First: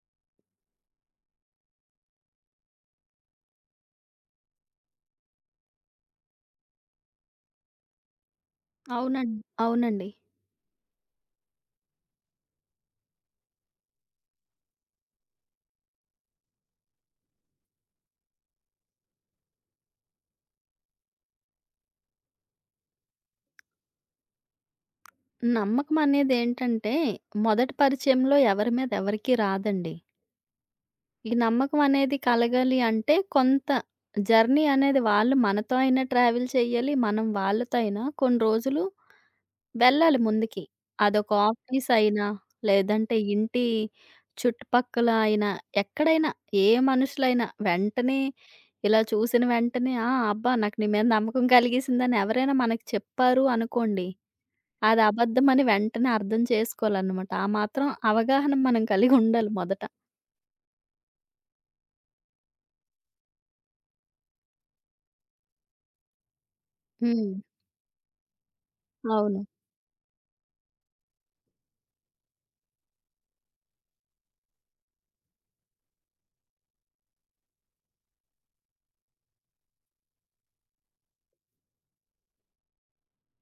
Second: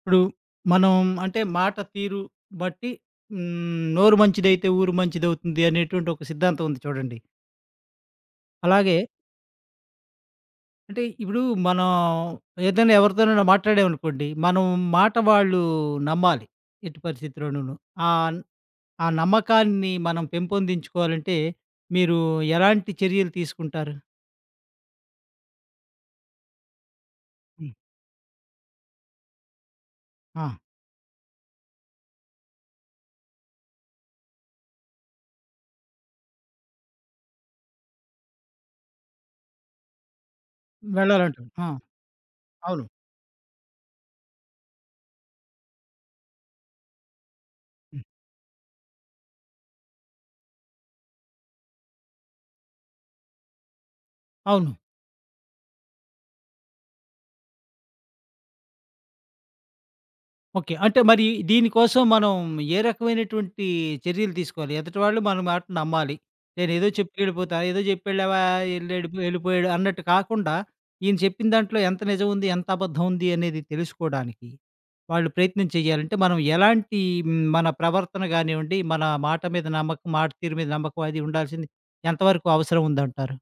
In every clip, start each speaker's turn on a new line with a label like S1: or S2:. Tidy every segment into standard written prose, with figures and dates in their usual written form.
S1: ఇప్పుడు మనం అంటే మాట తీరు బట్టి నోరు మంచిదైతే ఊరు మంచిదవుతుంది అనేటువంటి ఒక సిద్ధాంతం ఉంది చూడండి. అలాగే
S2: అవునం అవునండి.
S1: అంటే ఇప్పుడు మనం ఏదైనా ఎవరితోనైనా మాట్లాడామనుకోండి, మనం మాట వాళ్ళు నమ్మాలి. ఎట్టి పరిస్థితిలోనూను. ఆహ్, ఆ నమ్మకాన్ని మనం పెంపొందించుకోవాలంటే మీరు ఎలాంటి చర్యలు తీసుకుంటారు?
S2: నమ్మకం అనేదేంటంటే,
S1: హ్మ్.
S2: మొదటి పరిచయంలో ఎవరి మీద ఎవరికీ రాదండి.
S1: ఆ!
S2: ఈ నమ్మకం అనేది కలగాలి అంటే, కొంత జర్నీ అనేది వాళ్ళు మనతో అయినా ట్రావెల్ చేయాలి, మనం వాళ్ళతో అయినా కొన్ని రోజులు వెళ్ళాలి ముందుకి. అదొక
S1: వెళ్ళాలంటారు. ఆ!
S2: ఆఫీస్ అయినా,
S1: అవును.
S2: లేదంటే ఇంటి చుట్టుపక్కల అయినా, ఎక్కడైనా ఏ మనుషులైనా
S1: హ్మ్.
S2: వెంటనే ఇలా చూసిన వెంటనే, "ఆ! అబ్బా! నాకు నీ మీద నమ్మకం కలిగేసిందని" ఎవరైనా మనకి చెప్పారు అనుకోండి
S1: అవును.
S2: అది అబద్ధమని వెంటనే అర్థం చేసుకోవాలన్నమాట. ఆ మాత్రం అవగాహన మనం కలిగుండాలి మొదట.
S1: ఓకే. అంటే మరి దీనికోసం మనం ఏ రకమైనటువంటి చర్యలు తీసుకోవాలి? ఎదుటివాళ్ళు మన మాట నమ్మాలి. నేనేదో చెప్పి
S2: హ్మ్.
S1: వెళ్ళిపోతా, ఏదో చెప్పెళ్ళావా ఎళ్ళెడిపో
S2: అవును.
S1: ఎళ్ళిపోయాడు అన్నట్టు కాకుండా, ఈయన చెప్పిన దాంట్లో ఎంత నిజం ఉంది, ఎంత అబద్ధం ఉంది అనేది తెలుసుకోడానికి వాళ్ళు ప్రయత్నం చేయాలంటే, మనం ఎలాంటి మన ప్రవర్తన గానివ్వండి, మన మాట మీద నమ్మకం, మాట తీరు మీద నమ్మకం అది ఉండాల్సింది ఎంతవరకు అవసరం ఉందంటారు?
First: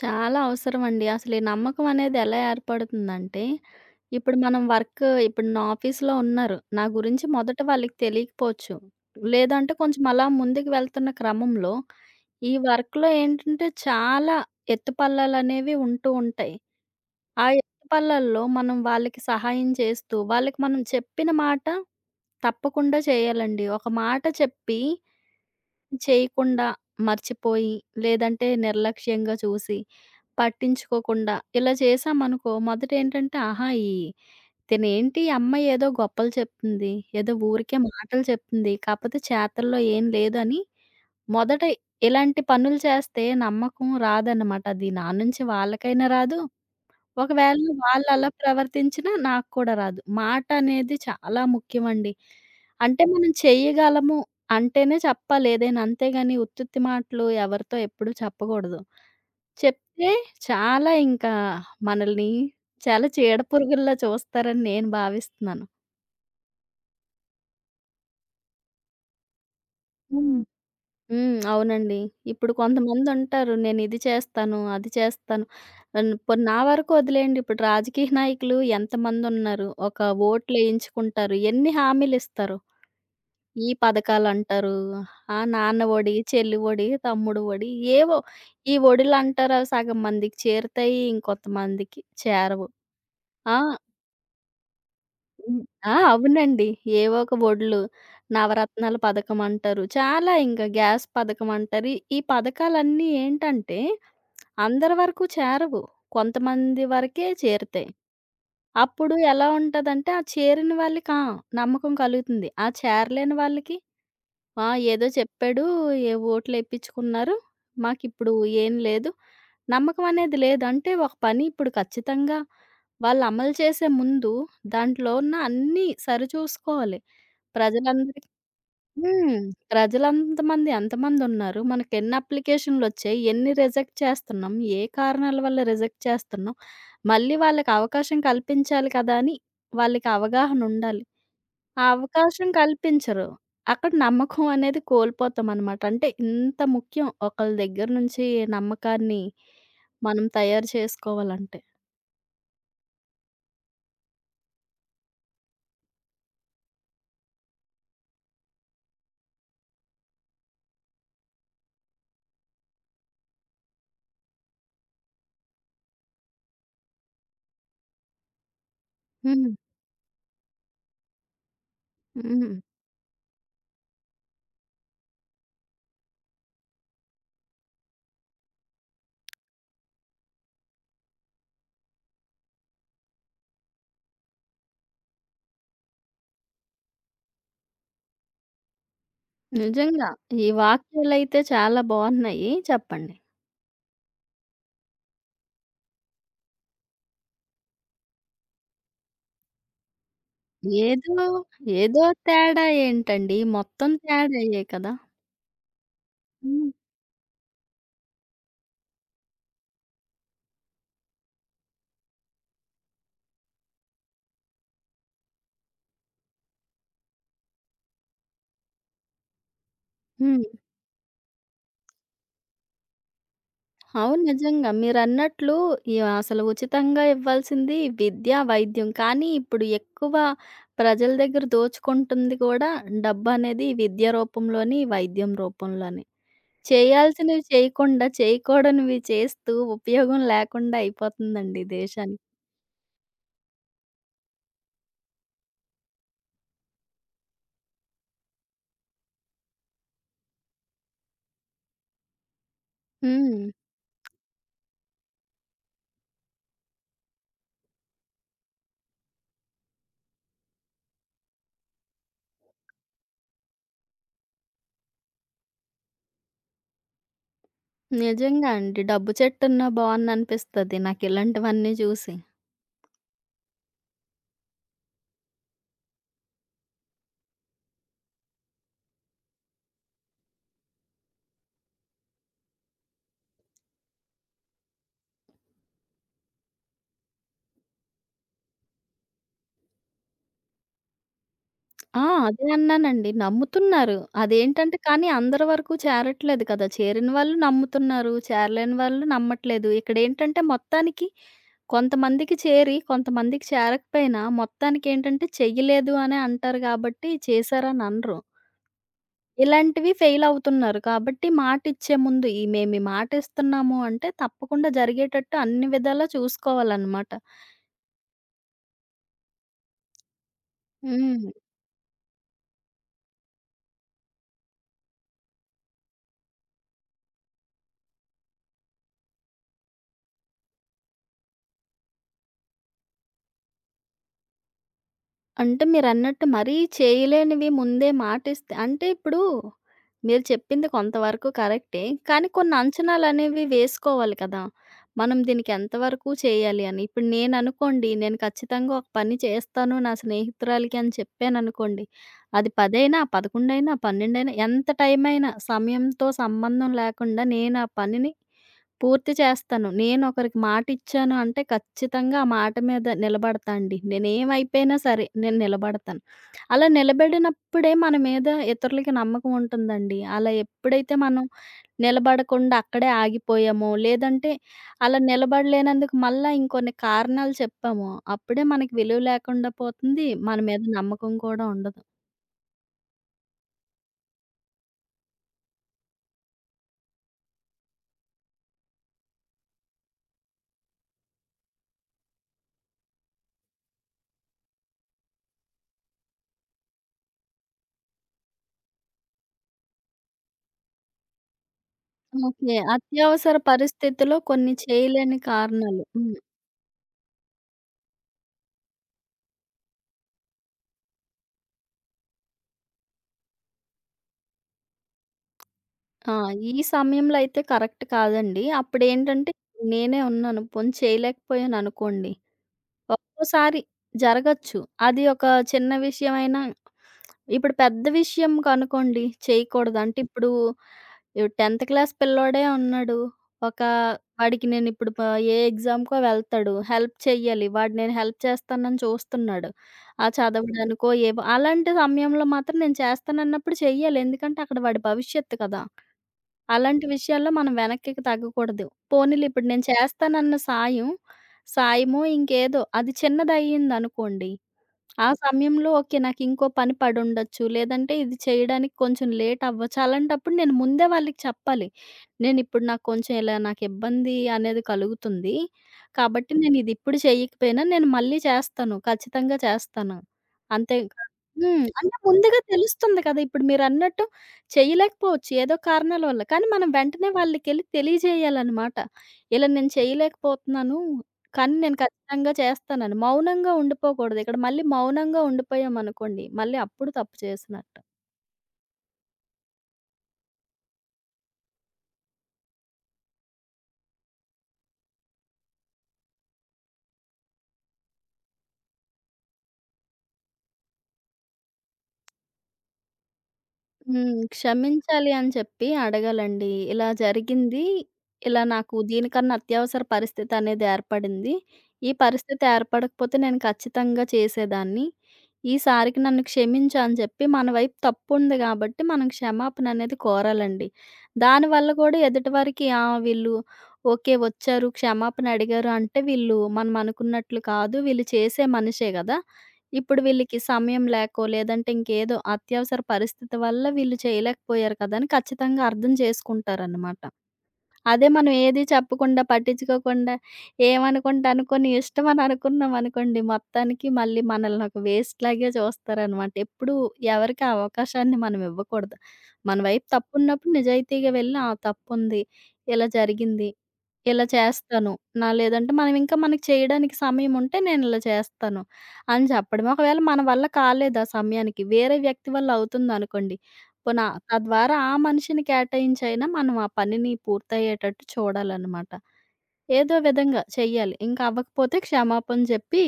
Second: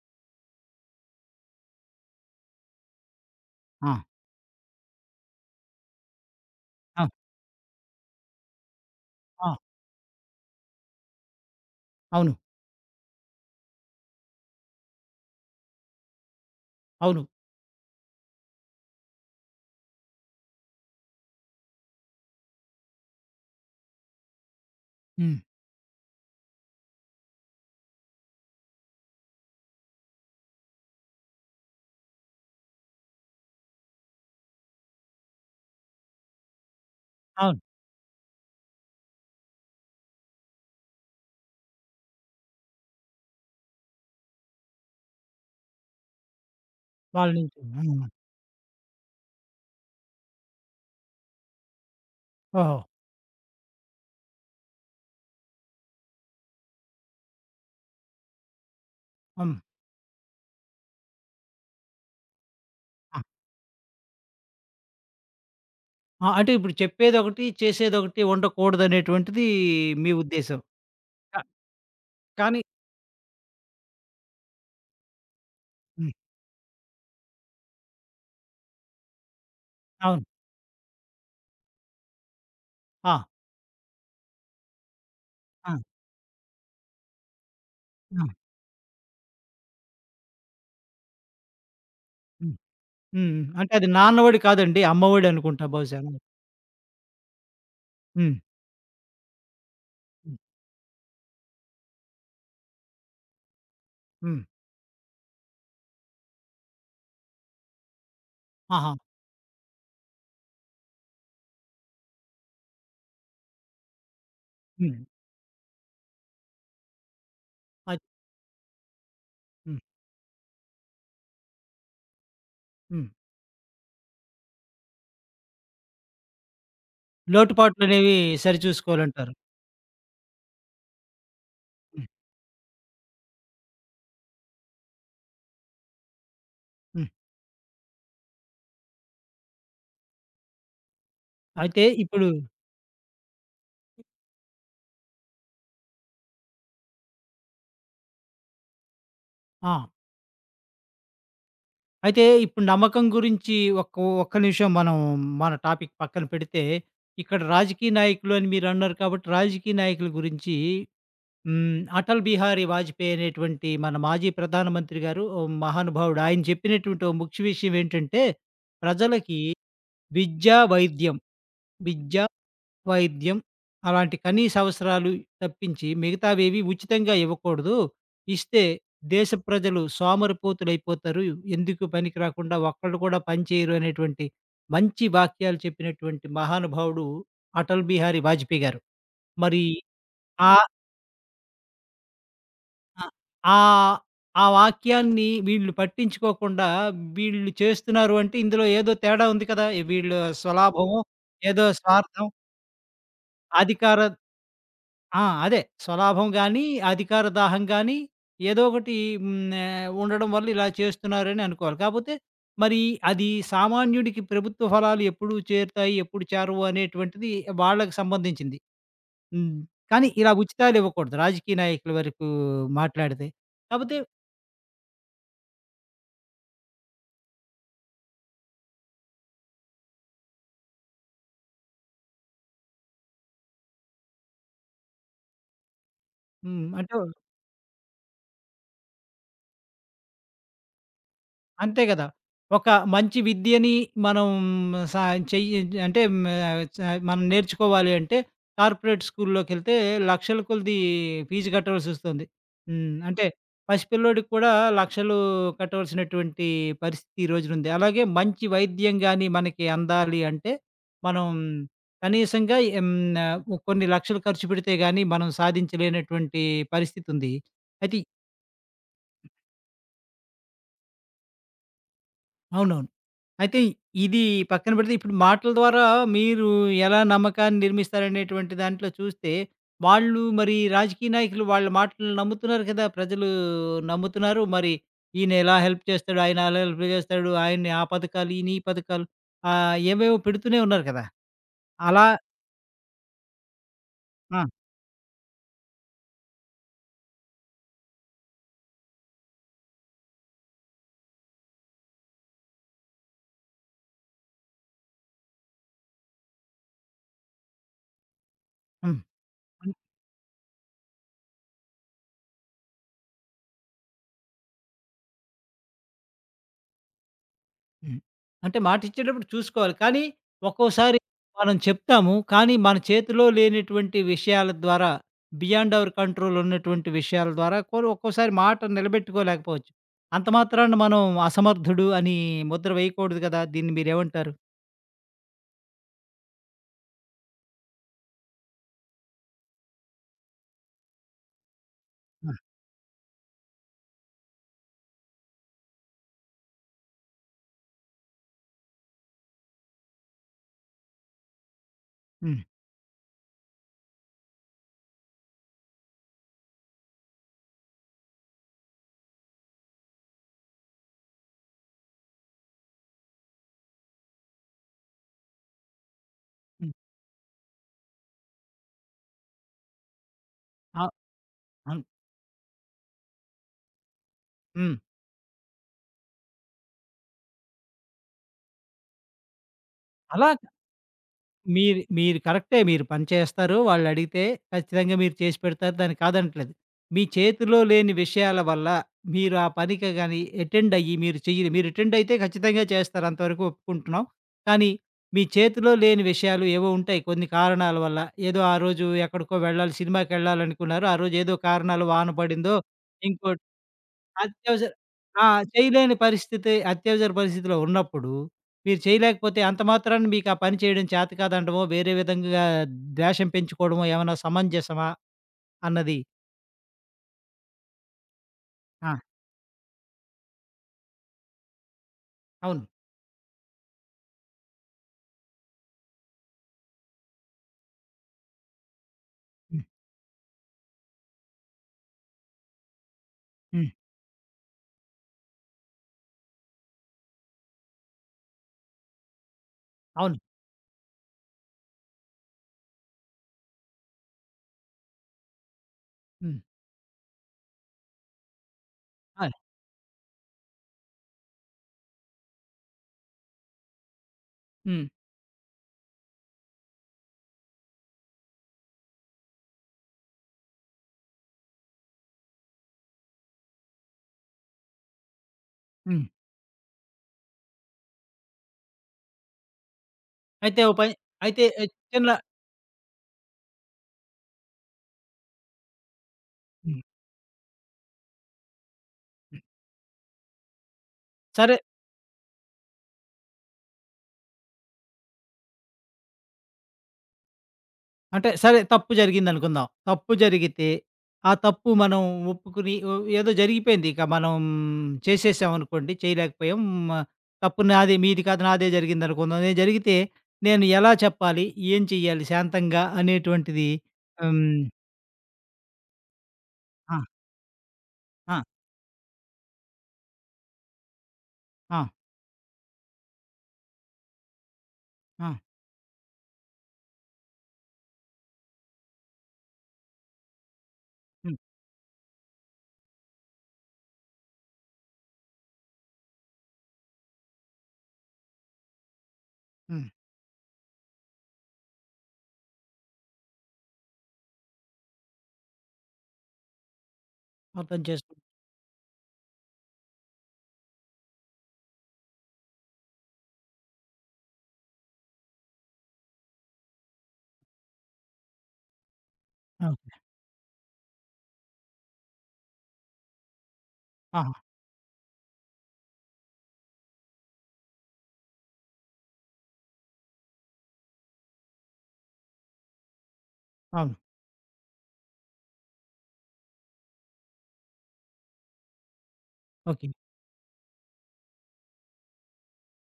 S2: చాలా అవసరమండి. అసలు ఈ నమ్మకం అనేది ఎలా ఏర్పడుతుందంటే,
S1: ఆ!
S2: ఇప్పుడు మనం ఇప్పుడు నా ఆఫీస్‌లో ఉన్నారు. నా
S1: ఆ!
S2: గురించి మొదట వాళ్ళకి తెలియకపోవచ్చు.
S1: ఆ!
S2: లేదంటే కొంచెం అలా ముందుకు వెళ్తున్న క్రమంలో,
S1: అవును.
S2: ఈ వర్క్‌లో ఏంటంటే చాలా ఎత్తుపల్లాలనేవి ఉంటూ ఉంటాయి.
S1: అవును.
S2: ఆ ఎత్తుపల్లాల్లో మనం వాళ్ళకి సహాయం చేస్తూ, వాళ్ళకి మనం చెప్పిన మాట తప్పకుండా చేయాలండి. ఒక మాట చెప్పి
S1: హ్మ్.
S2: చేయకుండా, మర్చిపోయి, లేదంటే నిర్లక్ష్యంగా చూసి, పట్టించుకోకుండా ఇలా చేశామనుకో మొదటేంటంటే, ఆహా! ఈ తినేంటి ఈ అమ్మాయి ఏదో గొప్పలు చెప్తుంది. ఏదో
S1: అవును.
S2: ఊరికే మాటలు చెప్తుంది. కాపోతే చేతల్లో ఏం లేదని మొదట ఇలాంటి పనులు చేస్తే నమ్మకం రాదన్నమాట. అది నా నుంచి వాళ్ళకైనా రాదు
S1: వాళ్ళ
S2: ఒకవేళ
S1: నుంచి. హ్మ్.
S2: వాళ్ళలా ప్రవర్తించినా నాకు కూడా రాదు. మాటనేది చాలా ముఖ్యమండి.
S1: ఓహో!
S2: అంటే మనం చేయగలము అంటేనే చెప్పాలి ఏదైనా. అంతేగాని ఉత్తుత్తి మాటలు ఎవరితో ఎప్పుడు చెప్పకూడదు.
S1: హ్మ్.
S2: చెప్తే చాలా ఇంకా మనల్ని చాలా చీడపురుగుల్లా చూస్తారని నేను భావిస్తున్నాను.
S1: ఆ! అంటే ఇప్పుడు చెప్పేదొకటి, చేసేదొకటి ఉండకూడదనేటువంటిది మీ
S2: హ్మ్.
S1: ఉద్దేశం.
S2: హ్మ్.
S1: క
S2: అవునండి. ఇప్పుడు
S1: కానీ
S2: కొంతమందుంటారు. నేనిది చేస్తాను, అది చేస్తాను.
S1: హ్మ్.
S2: పోనీ నా వరకు వదిలేయండి. ఇప్పుడు రాజకీయ నాయకులు ఎంతమందున్నారు? ఒక
S1: అవును.
S2: ఓట్లేయించుకుంటారు. ఎన్ని హామీలిస్తారు?
S1: ఆ!
S2: ఈ పథకాలంటారు. ఆ!
S1: ఆ!
S2: నాన్న ఒడి, చెల్లి ఒడి, తమ్ముడు ఒడి ఏవో
S1: ఆ!
S2: ఈ ఒడిలంటారు. అవి సగం మందికి చేరుతాయి. ఇంకొంతమందికి
S1: హ్మ్.
S2: చేరవు.
S1: హ్మ్.
S2: ఆ!
S1: అంటే అది నాన్నవొడి కాదండి. అమ్మవొడి
S2: హ్మ్.
S1: అనుకుంటా
S2: ఆ!
S1: బహుశాను.
S2: అవునండి. ఏవో ఒక ఒడ్లు,
S1: హ్మ్.
S2: నవరత్నాల పథకం అంటారు. చాలా
S1: హ్మ్.
S2: ఇంకా గ్యాస్ పథకం అంటారు. ఈ ఈ పథకాలన్నీ ఏంటంటే,
S1: హ్మ్.
S2: అందరి వరకు చేరవు. కొంతమంది వరకే చేరుతాయి.
S1: ఆహా!
S2: అప్పుడు ఎలా ఉంటదంటే, ఆ చేరిన వాళ్ళకి ఆ! నమ్మకం కలుగుతుంది. ఆ చేరలేని వాళ్ళకి ఆ!
S1: హ్మ్.
S2: ఏదో చెప్పాడు. ఏ ఓట్లేపిచ్చుకున్నారు.
S1: అది
S2: మాకిప్పుడు ఏం లేదు.
S1: హ్మ్.
S2: నమ్మకం అనేది లేదు. అంటే ఒక పని ఇప్పుడు ఖచ్చితంగా
S1: హ్మ్.
S2: వాళ్ళు అమలు చేసే ముందు దాంట్లో ఉన్న అన్నీ సరిచూసుకోవాలి.
S1: లోటుపాట్లనేవి
S2: ప్రజలందరికి
S1: సరిచూసుకోవాలంటారు.
S2: హ్మ్. ప్రజలంతమంది ఎంతమందున్నారు?
S1: హ్మ్.
S2: మనకెన్ని అప్లికేషన్‌లొచ్చాయి? ఎన్ని రిజెక్ట్ చేస్తున్నాం? ఏ కారణాల వల్ల రిజెక్ట్ చేస్తున్నాం?
S1: హ్మ్.
S2: మళ్ళీ వాళ్ళకి అవకాశం కల్పించాలి కదా! అని వాళ్ళకి అవగాహనుండాలి.
S1: అయితే
S2: ఆ
S1: ఇప్పుడు
S2: అవకాశం కల్పించరు. అక్కడ నమ్మకం అనేది కోల్పోతామనమాట. అంటే ఇంత ముఖ్యం ఒకళ్ళ దగ్గర నుంచి నమ్మకాన్ని
S1: ఆ!
S2: మనం తయారు చేసుకోవాలంటే.
S1: అయితే ఇప్పుడు నమ్మకం గురించి ఒక్క ఒక్క నిమిషం మనం మన టాపిక్ పక్కన పెడితే, ఇక్కడ రాజకీయ నాయకులు అని మీరన్నారు కాబట్టి, రాజకీయ నాయకుల గురించి హ్మ్. అటల్ బిహారీ వాజ్‌పేయి అనేటువంటి మన మాజీ ప్రధానమంత్రి గారు ఓ మహానుభావుడు. ఆయన చెప్పినటువంటి ఓ ముఖ్య విషయం ఏంటంటే, ప్రజలకి
S2: హ్మ్.
S1: విద్య, వైద్యం, విద్య,
S2: హ్మ్.
S1: వైద్యం అలాంటి కనీస అవసరాలు తప్పించి మిగతావేవి ఉచితంగా ఇవ్వకూడదు. ఇస్తే దేశ ప్రజలు సోమరిపోతులైపోతారు. ఎందుకు పనికి రాకుండా ఒక్కళ్ళు కూడా పని చేయరు అనేటువంటి మంచి వాక్యాలు చెప్పినటువంటి మహానుభావుడు అటల్ బిహారీ వాజ్‌పేయి గారు. మరి
S2: నిజంగా. ఈ
S1: ఆ
S2: వాక్యాలైతే చాలా బావున్నాయి.
S1: ఆ!
S2: చెప్పండి.
S1: ఆహ్, ఆ వాక్యాన్ని వీళ్ళు పట్టించుకోకుండా వీళ్ళు చేస్తున్నారు అంటే ఇందులో ఏదో తేడా ఉంది కదా! ఈ వీళ్ళు స్వలాభము,
S2: ఏదో,
S1: ఏదో
S2: ఏదో
S1: స్వార్థం,
S2: తేడా ఏంటండి? మొత్తం
S1: అధికార
S2: తేడాయే కదా!
S1: ఆ! అదే స్వలాభం గాని,
S2: హ్మ్.
S1: అధికార దాహం గాని ఏదో ఒకటి హ్మ్, ఉండడం వల్ల ఇలా చేస్తున్నారని అనుకోవాలి. కాపోతే మరి అది సామాన్యుడికి ప్రభుత్వ ఫలాలు ఎప్పుడు చేరుతాయి, ఎప్పుడు చేరవు అనేటువంటిది వాళ్ళకి సంబంధించింది. హ్మ్. కానీ ఇలా
S2: హ్మ్.
S1: ఉచితాలు ఇవ్వకూడదు రాజకీయ నాయకుల వరకు మాట్లాడితే. కాపోతే
S2: అవును. నిజంగా. మీరన్నట్లు ఈ అసలు ఉచితంగా ఇవ్వాల్సింది విద్య, వైద్యం. కానీ ఇప్పుడు ఎక్కువ ప్రజల దగ్గర దోచుకుంటుంది కూడా డబ్బనేది విద్య రూపంలోని, వైద్యం రూపంలోని.
S1: హ్మ్. అంటే
S2: చేయాల్సినవి చేయకుండా, చేయకూడనివి చేస్తూ ఉపయోగం లేకుండా అయిపోతుందండి ఈ
S1: అంతే గదా!
S2: దేశానికి.
S1: ఒక మంచి విద్యని మనం సా చెయ్యి అంటే హ్మ్, చ మనం నేర్చుకోవాలి అంటే కార్పొరేట్ స్కూల్లోకెళ్తే లక్షల కొలది ఫీజు కట్టవలసొస్తుంది. హ్మ్. అంటే
S2: హ్మ్.
S1: పసిపిల్లోడికి కూడా లక్షలు కట్టవలసినటువంటి పరిస్థితి ఈ రోజునుంది. అలాగే మంచి వైద్యం గాని మనకి అందాలి అంటే మనం కనీసంగా ఆహ్, కొన్ని లక్షలు ఖర్చు పెడితే గాని మనం సాధించలేనటువంటి పరిస్థితుంది. అయితే
S2: నిజంగా అండి. డబ్బు చెట్టున్నా బావున్ననిపిస్తది నాకిలాంటివన్నీ చూసి.
S1: అవునవును. అయితే ఇది పక్కన పెడితే ఇప్పుడు మాటల ద్వారా మీరు ఎలా నమ్మకాన్ని నిర్మిస్తారనేటువంటి దాంట్లో చూస్తే, వాళ్ళు మరి రాజకీయ నాయకులు వాళ్ళ మాటలు నమ్ముతున్నారు కదా! ప్రజలు నమ్ముతున్నారు. మరి ఈయన ఇలా హెల్ప్ చేస్తాడు, ఆయన అలా హెల్ప్ చేస్తాడు, ఆయన్ని ఆ పథకాలు, ఈయన ఈ పథకాలు ఏవేవో పెడుతూనే ఉన్నారు కదా!
S2: ఆ!
S1: అలా
S2: అదే అన్నానండి. నమ్ముతున్నారు.
S1: ఆ!
S2: అదేంటంటే కానీ అందరి వరకు చేరట్లేదు కదా! చేరిన వాళ్ళు నమ్ముతున్నారు. చేరలేని వాళ్ళు నమ్మట్లేదు. ఇక్కడేంటంటే మొత్తానికి కొంతమందికి చేరి, కొంతమందికి చేరకపోయినా మొత్తానికేంటంటే చెయ్యలేదు అనే అంటారు గాబట్టి చేశారని అనరు.
S1: హ్మ్.
S2: ఇలాంటివి ఫెయిల్ అవుతున్నారు. కాబట్టి మాటిచ్చే ముందు మేము ఈ మాటిస్తున్నాము అంటే తప్పకుండా జరిగేటట్టు అన్ని విధాలా చూసుకోవాలనమాట.
S1: హ్మ్. అంటే మాటిచ్చేటప్పుడు చూసుకోవాలి. కానీ ఒక్కోసారి
S2: హ్మ్.
S1: మనం చెప్తాము. కానీ మన చేతిలో లేనటువంటి విషయాల ద్వారా బియాండ్ అవర్ కంట్రోల్ ఉన్నటువంటి విషయాల ద్వారా కూడా ఒక్కోసారి మాట నిలబెట్టుకోలేకపోవచ్చు. అంత మాత్రాన మనం అసమర్థుడు అని ముద్ర వేయకూడదు గదా! దీన్ని మీరేమంటారు?
S2: అంటే మీరన్నట్టు మరీ చేయలేనివి ముందే మాటిస్తే అంటే ఇప్పుడు మీరు చెప్పింది కొంతవరకు కరెక్టే. కానీ
S1: ఆ!
S2: కొన్ని అంచనాలనేవి వేసుకోవాలి కదా! మనం దీనికి ఎంతవరకు చేయాలి అని. ఇప్పుడు నేననుకోండి, నేను ఖచ్చితంగా ఒక పని చేస్తాను నా స్నేహితురాలికి అని చెప్పాననుకోండి,
S1: హ్మ్.
S2: అది 10 అయినా, 11 అయినా, 12 అయినా ఎంత టైం అయినా సమయంతో సంబంధం లేకుండా నేను ఆ పనిని పూర్తి చేస్తాను. నేనొకరికి మాటిచ్చాను అంటే ఖచ్చితంగా ఆ మాట మీద నిలబడతా అండి. నేనేమైపోయినా సరే నేను నిలబడతాను. అలా
S1: హ్మ్.
S2: నిలబడినప్పుడే మన మీద ఇతరులకి నమ్మకం ఉంటుందండి. అలా
S1: ఆ!
S2: ఎప్పుడైతే మనం
S1: అన్
S2: నిలబడకుండా అక్కడే ఆగిపోయామో, లేదంటే
S1: హ్మ్.
S2: అలా నిలబడలేనందుకు మళ్ళా ఇంకొన్ని కారణాలు చెప్పామో, అప్పుడే మనకి విలువ లేకుండా పోతుంది.
S1: అలా
S2: మన మీద నమ్మకం కూడా ఉండదు.
S1: మీరు మీరు కరెక్టే. మీరు పని చేస్తారు. వాళ్ళడిగితే ఖచ్చితంగా మీరు చేసి పెడతారు. దాన్ని కాదనట్లేదు. మీ చేతిలో లేని విషయాల వల్ల మీరు ఆ పనికి గాని అటెండ్ అయ్యి మీరు చెయ్యరు. మీరు అటెండ్ అయితే ఖచ్చితంగా చేస్తారు. అంతవరకు ఒప్పుకుంటున్నాం. కానీ మీ చేతిలో లేని విషయాలు ఏవో ఉంటాయి. కొన్ని కారణాల వల్ల ఏదో ఆ రోజు ఎక్కడికో వెళ్ళాలి సినిమాకెళ్ళాలనుకున్నారు. ఆ రోజు ఏదో కారణాలు వాన
S2: ఓకే.
S1: పడిందో ఇంకో
S2: అత్యవసర పరిస్థితిలో కొన్ని
S1: అత్యవసర
S2: చేయలేని
S1: ఆ!
S2: కారణాలు.
S1: చేయలేని
S2: హ్మ్.
S1: పరిస్థితి అత్యవసర పరిస్థితిలో ఉన్నప్పుడు, మీరు చేయలేకపోతే అంత మాత్రాన మీకు ఆ పని చేయడం చేత కాదండమో, వేరే విధంగా ద్వేషం పెంచుకోవడమో ఏమన్నా సమంజసమా? అన్నది
S2: ఆ! ఈ సమయంలో అయితే కరెక్ట్ కాదండి.
S1: ఆ!
S2: అప్పుడేంటంటే నేనే ఉన్నాను. పోనీ చేయలేకపోయాననుకోండి.
S1: అవును.
S2: ఒక్కోసారి జరగచ్చు. అది ఒక చిన్న విషయమైనా ఇప్పుడు పెద్ద విషయం కనుకోండి
S1: హ్మ్.
S2: చేయకూడదు. అంటే ఇప్పుడు 10థ్ క్లాస్ పిల్లోడే ఉన్నాడు. ఒక
S1: హ్మ్.
S2: వాడికి నేనిప్పుడు ప ఏ ఎగ్జామ్‌కో వెళ్తాడు. హెల్ప్ చెయ్యాలి. వాడు నేను హెల్ప్ చేస్తానని చూస్తున్నాడు. ఆ
S1: అవును.
S2: చదవడానికో ఏవో అలాంటి సమయంలో మాత్రం నేను చేస్తానన్నప్పుడు చెయ్యాలి. ఎందుకంటే అక్కడ వాడి భవిష్యత్తు కదా!
S1: హ్మ్.
S2: అలాంటి విషయాల్లో మనం వెనక్కికి తగ్గకూడదు. పోనీలే
S1: అవును.
S2: ఇప్పుడు నేను చేస్తానన్న సాయమో ఇంకేదో అది చిన్నదయ్యిందనుకోండి,
S1: హ్మ్.
S2: ఆ సమయంలో ఓకే. నాకింకో పని పడుండొచ్చు. లేదంటే ఇది చేయడానికి కొంచెం లేట్ అవ్వచ్చు. అలాంటప్పుడు నేను ముందే వాళ్ళకి చెప్పాలి. నేనిప్పుడు నాకు కొంచెం ఇలా నాకిబ్బంది అనేది కలుగుతుంది.
S1: హ్మ్.
S2: కాబట్టి నేనిది ఇప్పుడు చెయ్యకపోయినా నేను మళ్ళీ చేస్తాను. ఖచ్చితంగా చేస్తాను.
S1: అయితే ఓ
S2: అంతే
S1: పని
S2: కా
S1: అయితే
S2: హ్మ్.
S1: ఏ,
S2: అంటే
S1: చిన్న
S2: ముందుగా తెలుస్తుంది కదా! ఇప్పుడు మీరన్నట్టు చేయలేకపోవచ్చు ఏదో కారణాల వల్ల. కానీ మనం
S1: హ్మ్.
S2: వెంటనే వాళ్ళకెళ్ళి తెలియజేయాలనమాట.
S1: హ్మ్.
S2: ఇలా నేను చేయలేకపోతున్నాను. కానీ
S1: సరే
S2: నేను ఖచ్చితంగా చేస్తానని. మౌనంగా ఉండిపోకూడదు. ఇక్కడ మళ్ళీ మౌనంగా ఉండిపోయామనుకోండి, మళ్ళీ అప్పుడు తప్పు చేసినట్టు.
S1: అంటే సరే తప్పు జరిగిందనుకుందాం. తప్పు జరిగితే, ఆ తప్పు మనం ఒప్పుకుని ఓ ఏదో జరిగిపోయింది. ఇక మనం చేసేసామనుకోండి, చేయలేకపోయాం. మ, తప్పు నాది, మీది కాదు నాదే జరిగిందనుకుందాం. నేను జరిగితే నేను ఎలా చెప్పాలి? ఏం చెయ్యాలి శాంతంగా అనేటువంటిది
S2: హ్మ్.
S1: హ్మ్.
S2: క్షమించాలి అని చెప్పి అడగాలండి. ఇలా
S1: ఆ!
S2: జరిగింది. ఇలా
S1: ఆ!
S2: నాకు దీనికన్నా అత్యవసర పరిస్థితి అనేది ఏర్పడింది.
S1: ఆ!
S2: ఈ పరిస్థితి ఏర్పడకపోతే నేను ఖచ్చితంగా చేసేదాన్ని.
S1: ఆ!
S2: ఈసారికి నన్ను క్షమించు అని చెప్పి మన వైపు తప్పుంది గాబట్టి మనం క్షమాపణ అనేది కోరాలండి.
S1: హ్మ్.
S2: దానివల్ల గూడా ఎదుటివారికి ఆ! వీళ్ళు ఓకే. వచ్చారు క్షమాపణ అడిగారు అంటే వీళ్ళు మనం అనుకున్నట్లు కాదు. వీళ్ళు చేసే మనిషే గదా!
S1: హ్మ్.
S2: ఇప్పుడు వీళ్ళకి సమయం లేకో, లేదంటే ఇంకేదో అత్యవసర పరిస్థితి వల్ల వీళ్ళు చేయలేకపోయారు కదా! అని ఖచ్చితంగా అర్థం చేసుకుంటారనమాట.
S1: అర్థం
S2: అదే
S1: చేసుకున్నా.
S2: మనం ఏది చెప్పకుండా, పట్టించుకోకుండా, ఏమనుకుంటే అనుకోని, ఇష్టమని అనుకున్నామనుకోండి మొత్తానికి మళ్ళీ మనల్ని ఒక వేస్ట్‌లాగే చూస్తారనమాట. ఎప్పుడూ ఎవరికీ ఆ అవకాశాన్ని మనం ఇవ్వకూడదు. మన
S1: ఆ!
S2: వైపు తప్పున్నప్పుడు నిజాయితీగా వెళ్ళి, ఆ! తప్పుంది, ఇలా జరిగింది, ఇలా
S1: ఆహా!
S2: చేస్తాను. నా లేదంటే మనం ఇంకా మనకి చేయడానికి సమయం ఉంటే నేను ఇలా చేస్తాను అని చెప్పడం. ఒకవేళ మన వల్ల కాలేదు ఆ సమయానికి, వేరే వ్యక్తి వల్ల అవుతుందనుకోండి
S1: అవును.
S2: పున తద్వారా ఆ మనిషిని కేటాయించైనా మనం ఆ పనిని పూర్తయ్యేటట్టు చూడాలనమాట.
S1: ఓకే.
S2: ఏదో విధంగా చెయ్యాలి. ఇంక అవ్వకపోతే క్షమాపణ జెప్పి,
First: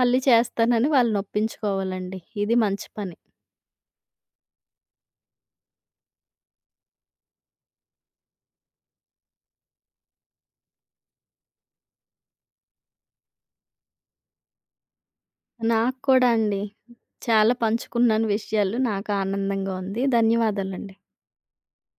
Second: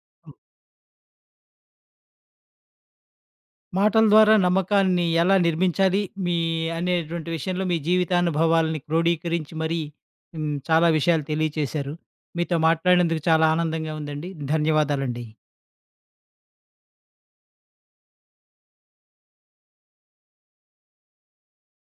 S2: మళ్ళీ చేస్తానని వాళ్ళనొప్పించుకోవాలండి. ఇది మంచి పని.
S1: మాటల ద్వారా నమ్మకాన్ని ఎలా నిర్మించాలి? మీ అనేటువంటి విషయంలో మీ జీవితానుభవాల్ని క్రోడీకరించి మరీ హ్మ్. చాలా విషయాలు తెలియచేశారు. మీతో మాట్లాడినందుకు చాలా ఆనందంగా ఉందండి. ధన్యవాదాలండి.
S2: నాకు కూడా అండి. చాలా పంచుకున్నాను విషయాలు. నాకు ఆనందంగా ఉంది. ధన్యవాదాలండి.